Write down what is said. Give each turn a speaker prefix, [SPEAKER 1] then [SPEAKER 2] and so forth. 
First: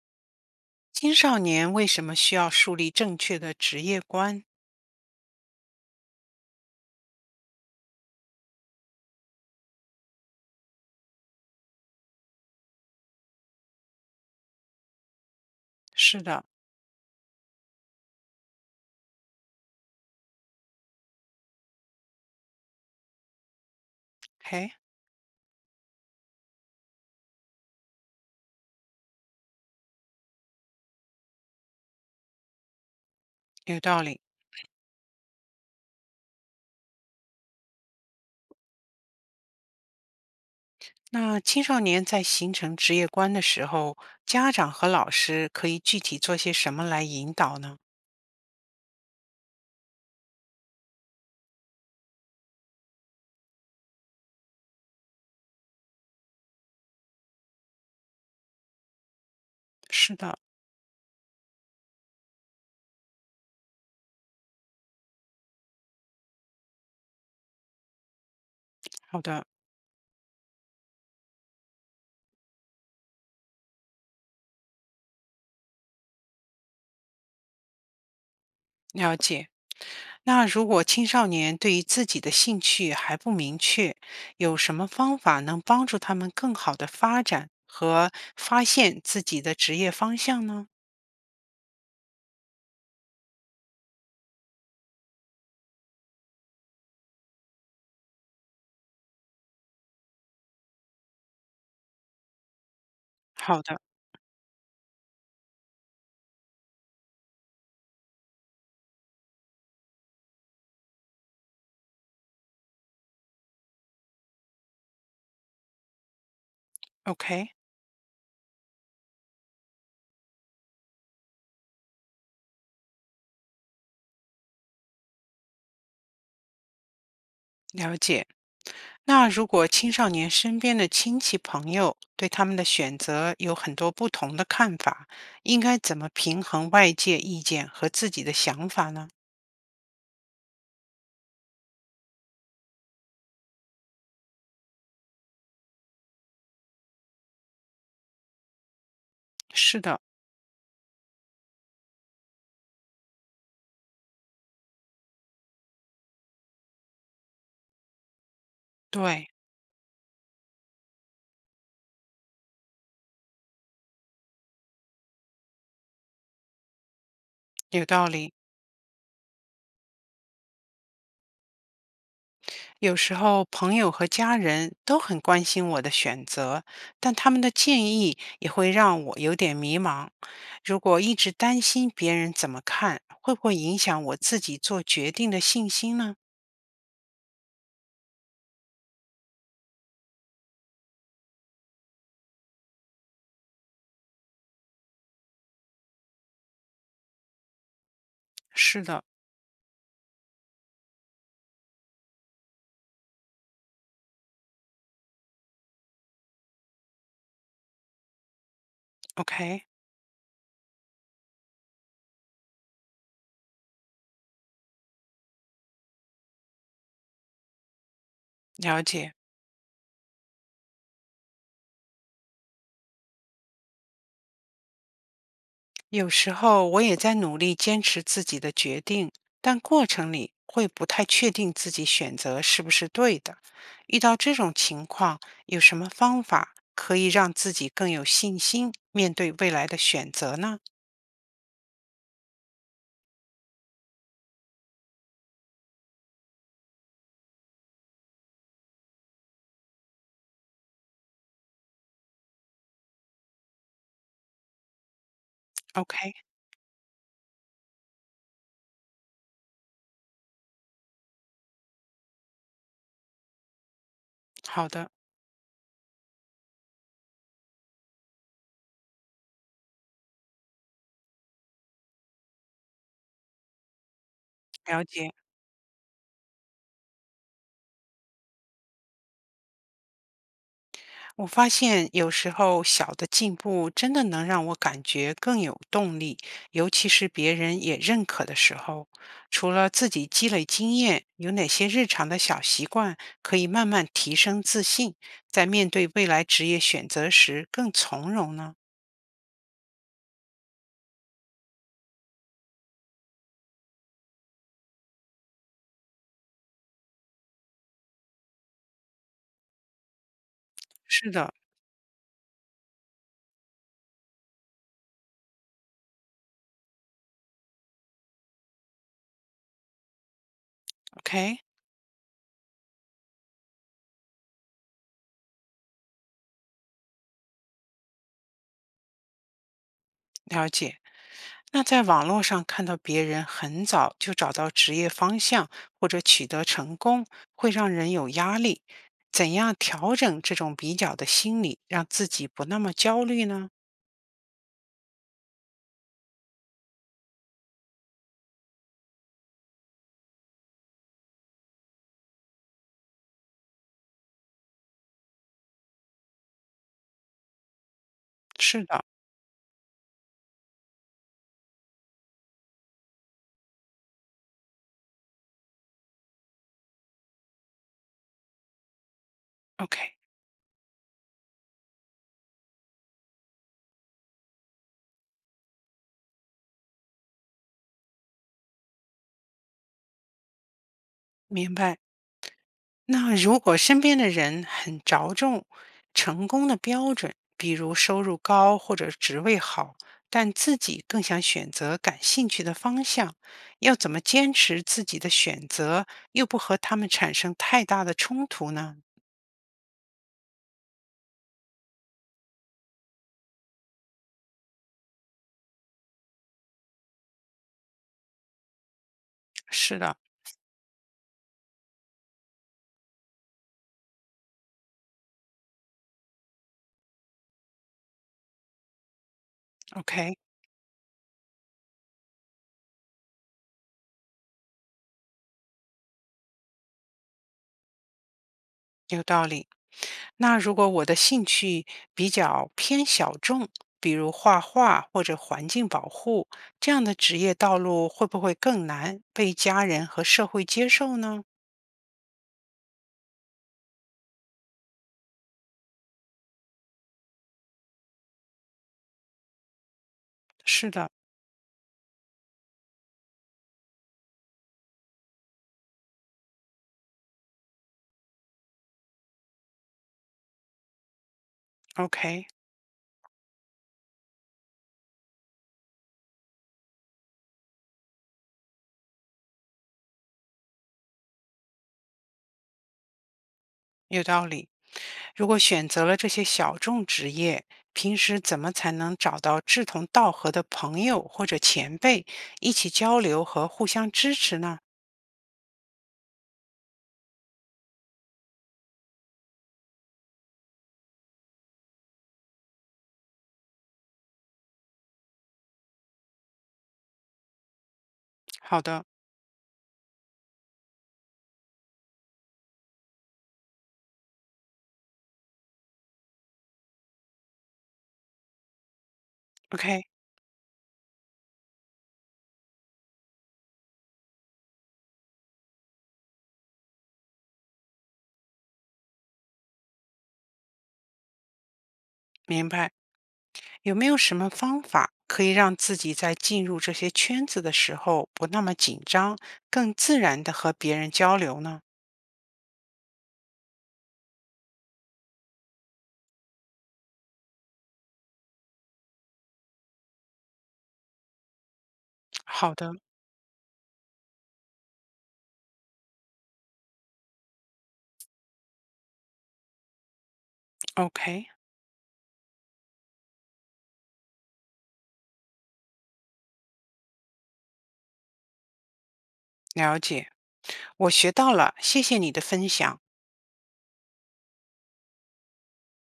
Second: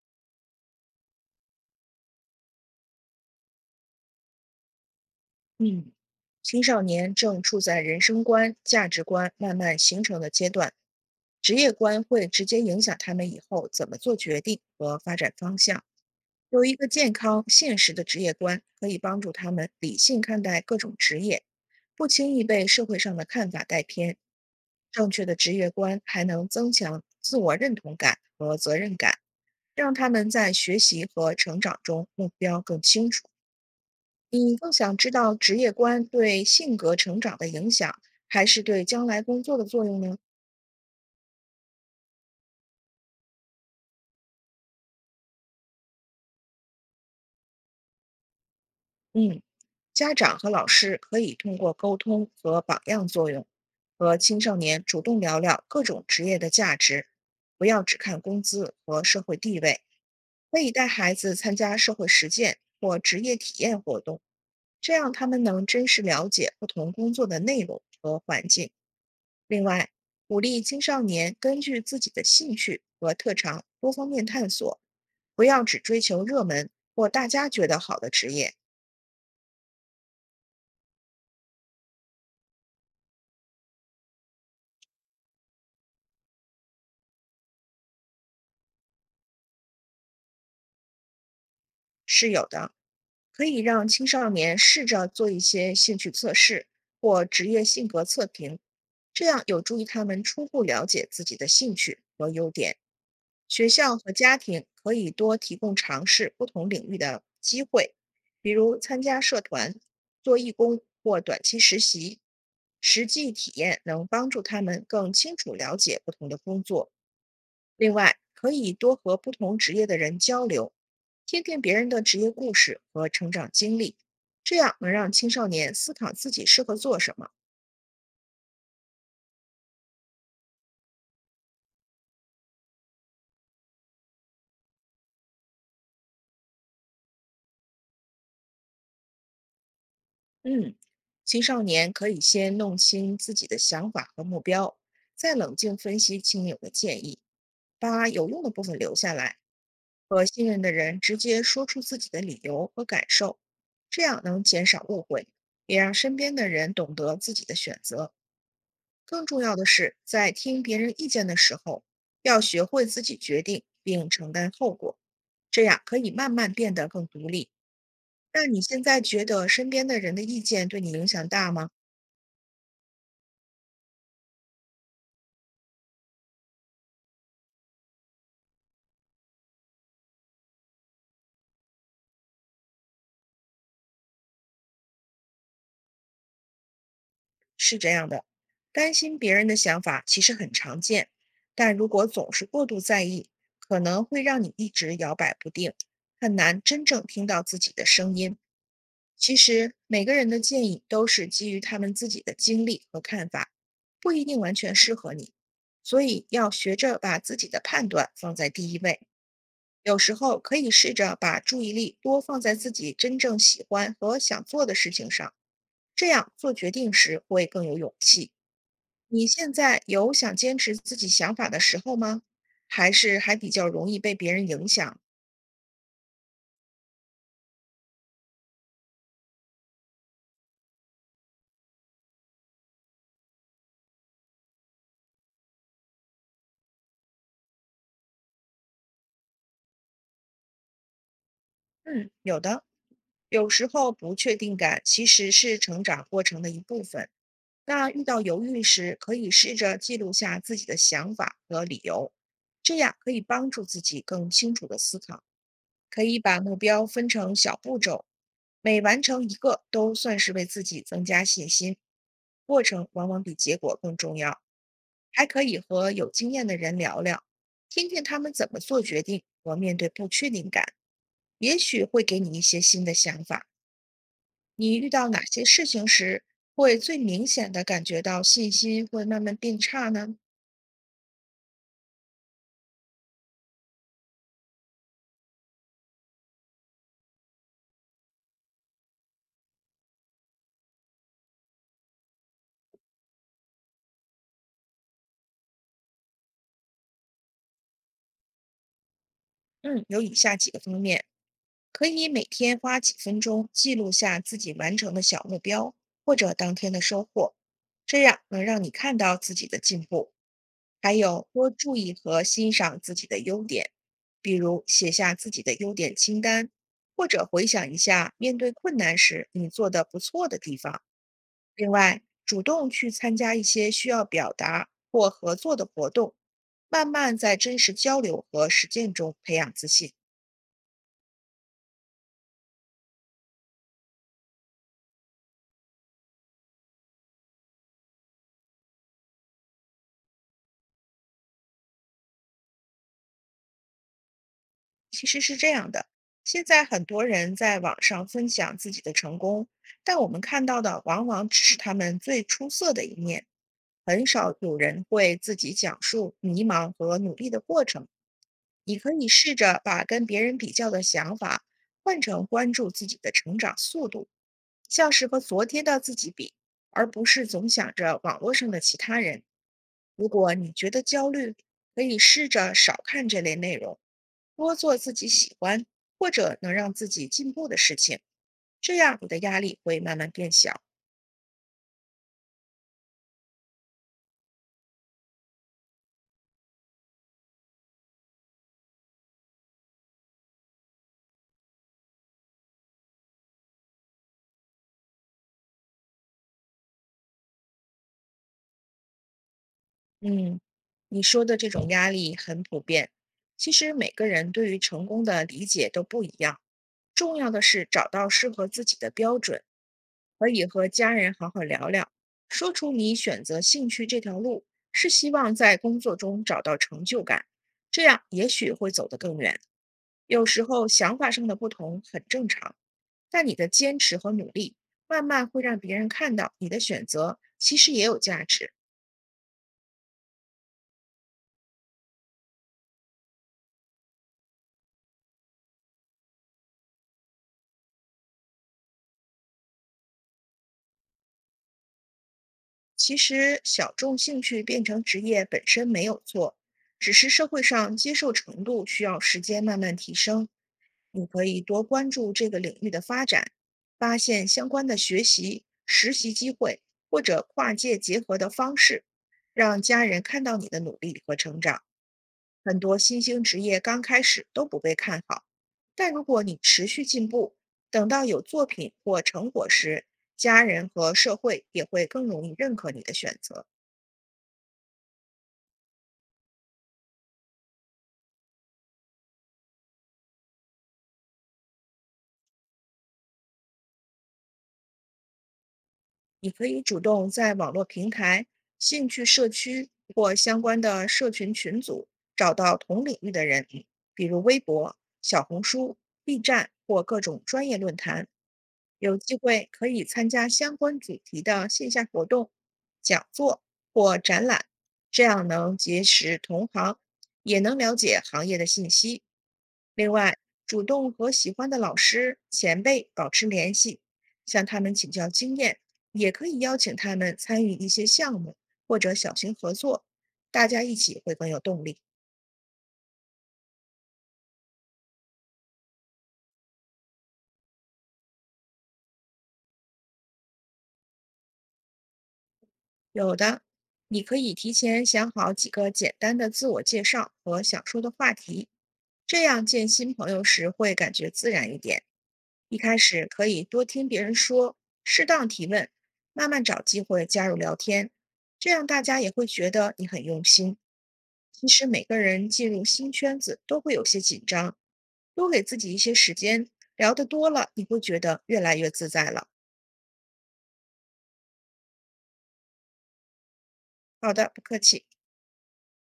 [SPEAKER 1] 青少年为什么需要树立正确的职业观？
[SPEAKER 2] 嗯，青少年正处在人生观、价值观慢慢形成的阶段，职业观会直接影响他们以后怎么做决定和发展方向。
[SPEAKER 1] 是的，
[SPEAKER 2] 有一个健康、现实的职业观，可以帮助他们理性看待各种职业，不轻易被社会上的看法带偏。
[SPEAKER 1] 嘿，
[SPEAKER 2] 正确的职业观还能增强自我认同感和责任感，让他们在学习和成长中目标更清楚。
[SPEAKER 1] 有道理。
[SPEAKER 2] 你更想知道职业观对性格成长的影响，还是对将来工作的作用呢？
[SPEAKER 1] 那青少年在形成职业观的时候，家长和老师可以具体做些什么来引导呢？
[SPEAKER 2] 嗯，家长和老师可以通过沟通和榜样作用，和青少年主动聊聊各种职业的价值，不要只看工资和社会地位，
[SPEAKER 1] 是的，
[SPEAKER 2] 可以带孩子参加社会实践或职业体验活动，这样他们能真实了解不同工作的内容和环境。
[SPEAKER 1] 好的，
[SPEAKER 2] 另外，鼓励青少年根据自己的兴趣和特长多方面探索，不要只追求热门或大家觉得好的职业。
[SPEAKER 1] 了解。那如果青少年对于自己的兴趣还不明确，有什么方法能帮助他们更好的发展和发现自己的职业方向呢？
[SPEAKER 2] 是有的，可以让青少年试着做一些兴趣测试或职业性格测评，这样有助于他们初步了解自己的兴趣和优点。
[SPEAKER 1] 好
[SPEAKER 2] 学
[SPEAKER 1] 的
[SPEAKER 2] 校和家庭可以多提供尝试不同领域的机会，比如参加社团、做义工或短期实习。实际体验能帮助他们更清楚了解不同的工作。
[SPEAKER 1] ，OK，
[SPEAKER 2] 另外，可以多和不同职业的人交流，听听别人的职业故事和成长经历，这样能让青少年思考自己适合做什么。
[SPEAKER 1] 了解。那如果青少年身边的亲戚朋友对他们的选择有很多不同的看法，应该怎么平衡外界意见和自己的想法呢？
[SPEAKER 2] 嗯，青少年可以先弄清自己的想法和目标，再冷静分析亲友的建议，把有用的部分留下来，
[SPEAKER 1] 是的，
[SPEAKER 2] 和信任的人直接说出自己的理由和感受，这样能减少误会，也让身边的人懂得自己的选择。更
[SPEAKER 1] 对，
[SPEAKER 2] 重要的是，在听别人意见的时候，要学会自己决定并承担后果，这样可以慢慢变得更独立。
[SPEAKER 1] 有道理。
[SPEAKER 2] 那你现在觉得身边的人的意见对你影响大吗？
[SPEAKER 1] 有时候朋友和家人都很关心我的选择，但他们的建议也会让我有点迷茫。如果一直担心别人怎么看，会不会影响我自己做决定的信心呢？
[SPEAKER 2] 是这样的，担心别人的想法其实很常见，但如果总是过度在意，可能会让你一直摇摆不定，很难真正听到自己的声音。
[SPEAKER 1] 是的
[SPEAKER 2] 其实每个人的建议都是基于他们自己的经历和看法，不一定完全适合你，所以要学着把自己的判断放在第一位。
[SPEAKER 1] ，OK，
[SPEAKER 2] 有时候可以试着把注意力多放在自己真正喜欢和想做的事情上。这样做决定时会更有勇气。
[SPEAKER 1] 了解。
[SPEAKER 2] 你现在有想坚持自己想法的时候吗？还是还比较容易被别人影响？
[SPEAKER 1] 有时候我也在努力坚持自己的决定，但过程里会不太确定自己选择是不是对的。遇到这种情况，有什么方法可以让自己更有信心面对未来的选择呢
[SPEAKER 2] 嗯，有的。有时候不确定感其实是成长过程的一部分。那遇到犹豫时，可以试着记录下自己的想法和理由，这样可以帮助自己更清楚的思考。可
[SPEAKER 1] ？OK，
[SPEAKER 2] 以把目标分成小步骤，每完成一个都算是为自己增加信心。过程往往比结果更重要，
[SPEAKER 1] 好的，
[SPEAKER 2] 还可以和有经验的人聊聊，听听他们怎么做决定和面对不确定感，也许会给你一些新的想法。你
[SPEAKER 1] 了
[SPEAKER 2] 遇到
[SPEAKER 1] 解。
[SPEAKER 2] 哪些事情时会最明显的感觉到信心会慢慢变差呢？
[SPEAKER 1] 我发现有时候小的进步真的能让我感觉更有动力，尤其是别人也认可的时候。除了自己积累经验，有哪些日常的小习惯可以慢慢提升自信，在面对未来职业选择时更从容呢？
[SPEAKER 2] 嗯，有以下几个方面。可以每天花几分钟记录下自己完成的小目标或者当天的收获，这样能让你看到自己的进步。还
[SPEAKER 1] 是
[SPEAKER 2] 有
[SPEAKER 1] 的
[SPEAKER 2] 多注意和欣赏自己的优点，比如写下自己的优点清单，或者回想一下面对困难时你做的不错的地方。
[SPEAKER 1] ，OK，
[SPEAKER 2] 另外，主动去参加一些需要表达或合作的活动，慢慢在真实交流和实践中培养自信。
[SPEAKER 1] 了解。那在网络上看到别人很早就找到职业方向或者取得成功，会让人有压力。怎样调整这种比较的心理，让自己不那么焦虑呢？
[SPEAKER 2] 其实是这样的，现在很多人在网上分享自己的成功，但我们看到的往往只是他们最出色的一面，很少有人会自己讲述迷茫和努力的过程。
[SPEAKER 1] 是
[SPEAKER 2] 你
[SPEAKER 1] 的
[SPEAKER 2] 可以试着把跟别人比较的想法换成关注自己的成长速度，像是和昨天的自己比，而不是总想着网络上的其他人。
[SPEAKER 1] ，OK，
[SPEAKER 2] 如果你觉得焦虑，可以试着少看这类内容，多做自己喜欢或者能让自己进步的事情，这样你的压力会慢慢变小。
[SPEAKER 1] 明白。那如果身边的人很着重成功的标准，比如收入高或者职位好，但自己更想选择感兴趣的方向，要怎么坚持自己的选择，又不和他们产生太大的冲突呢？
[SPEAKER 2] 嗯，你说的这种压力很普遍，其实每个人对于成功的理解都不一样。重要的是找到适合自己的标准，
[SPEAKER 1] 是的
[SPEAKER 2] 可以和家人好好聊聊，说出你选择兴趣这条路是希望在工作中找到成就感，这样也许会走得更远。
[SPEAKER 1] ，OK，
[SPEAKER 2] 有时候想法上的不同很正常，但你的坚持和努力慢慢会让别人看到你的选择其实也有价值。
[SPEAKER 1] 有道理。那如果我的兴趣比较偏小众，比如画画或者环境保护，这样的职业道路会不会更难被家人和社会接受呢？
[SPEAKER 2] 其实小众兴趣变成职业本身没有错，只是社会上接受程度需要时间慢慢提升。
[SPEAKER 1] 是的
[SPEAKER 2] 你可以多关注这个领域的发展，发现相关的学习、实习机会或者跨界结合的方式，让家人看到你的努力和成长。
[SPEAKER 1] ，OK，
[SPEAKER 2] 很多新兴职业刚开始都不被看好，但如果你持续进步，等到有作品或成果时，家人和社会也会更容易认可你的选择。
[SPEAKER 1] 有道理。如果选择了这些小众职业，平时怎么才能找到志同道合的朋友或者前辈，一起交流和互相支持呢？
[SPEAKER 2] 你可以主动在网络平台、兴趣社区或相关的社群群组找到同领域的人，比如微博、小红书、B 站或各种专业论坛。
[SPEAKER 1] 好的
[SPEAKER 2] 有机会可以参加相关主题的线下活动、讲座或展览，这样能结识同行，也能了解行业的信息。
[SPEAKER 1] ，OK，
[SPEAKER 2] 另外，主动和喜欢的老师、前辈保持联系，向他们请教经验，也可以邀请他们参与一些项目或者小型合作，大家一起会更有动力。
[SPEAKER 1] 明白。有没有什么方法可以让自己在进入这些圈子的时候不那么紧张，更自然的和别人交流呢？
[SPEAKER 2] 有的，你可以提前想好几个简单的自我介绍和想说的话题，这样见新朋友时会感觉自然一点。
[SPEAKER 1] 好
[SPEAKER 2] 一
[SPEAKER 1] 的
[SPEAKER 2] 开始可以多听别人说，适当提问，慢慢找机会加入聊天，这样大家也会觉得你很用心。
[SPEAKER 1] ，OK，
[SPEAKER 2] 其实每个人进入新圈子都会有些紧张，多给自己一些时间，聊得多了，你会觉得越来越自在了。
[SPEAKER 1] 了解，我学到了，谢谢你的分享。
[SPEAKER 2] 好的，不客气。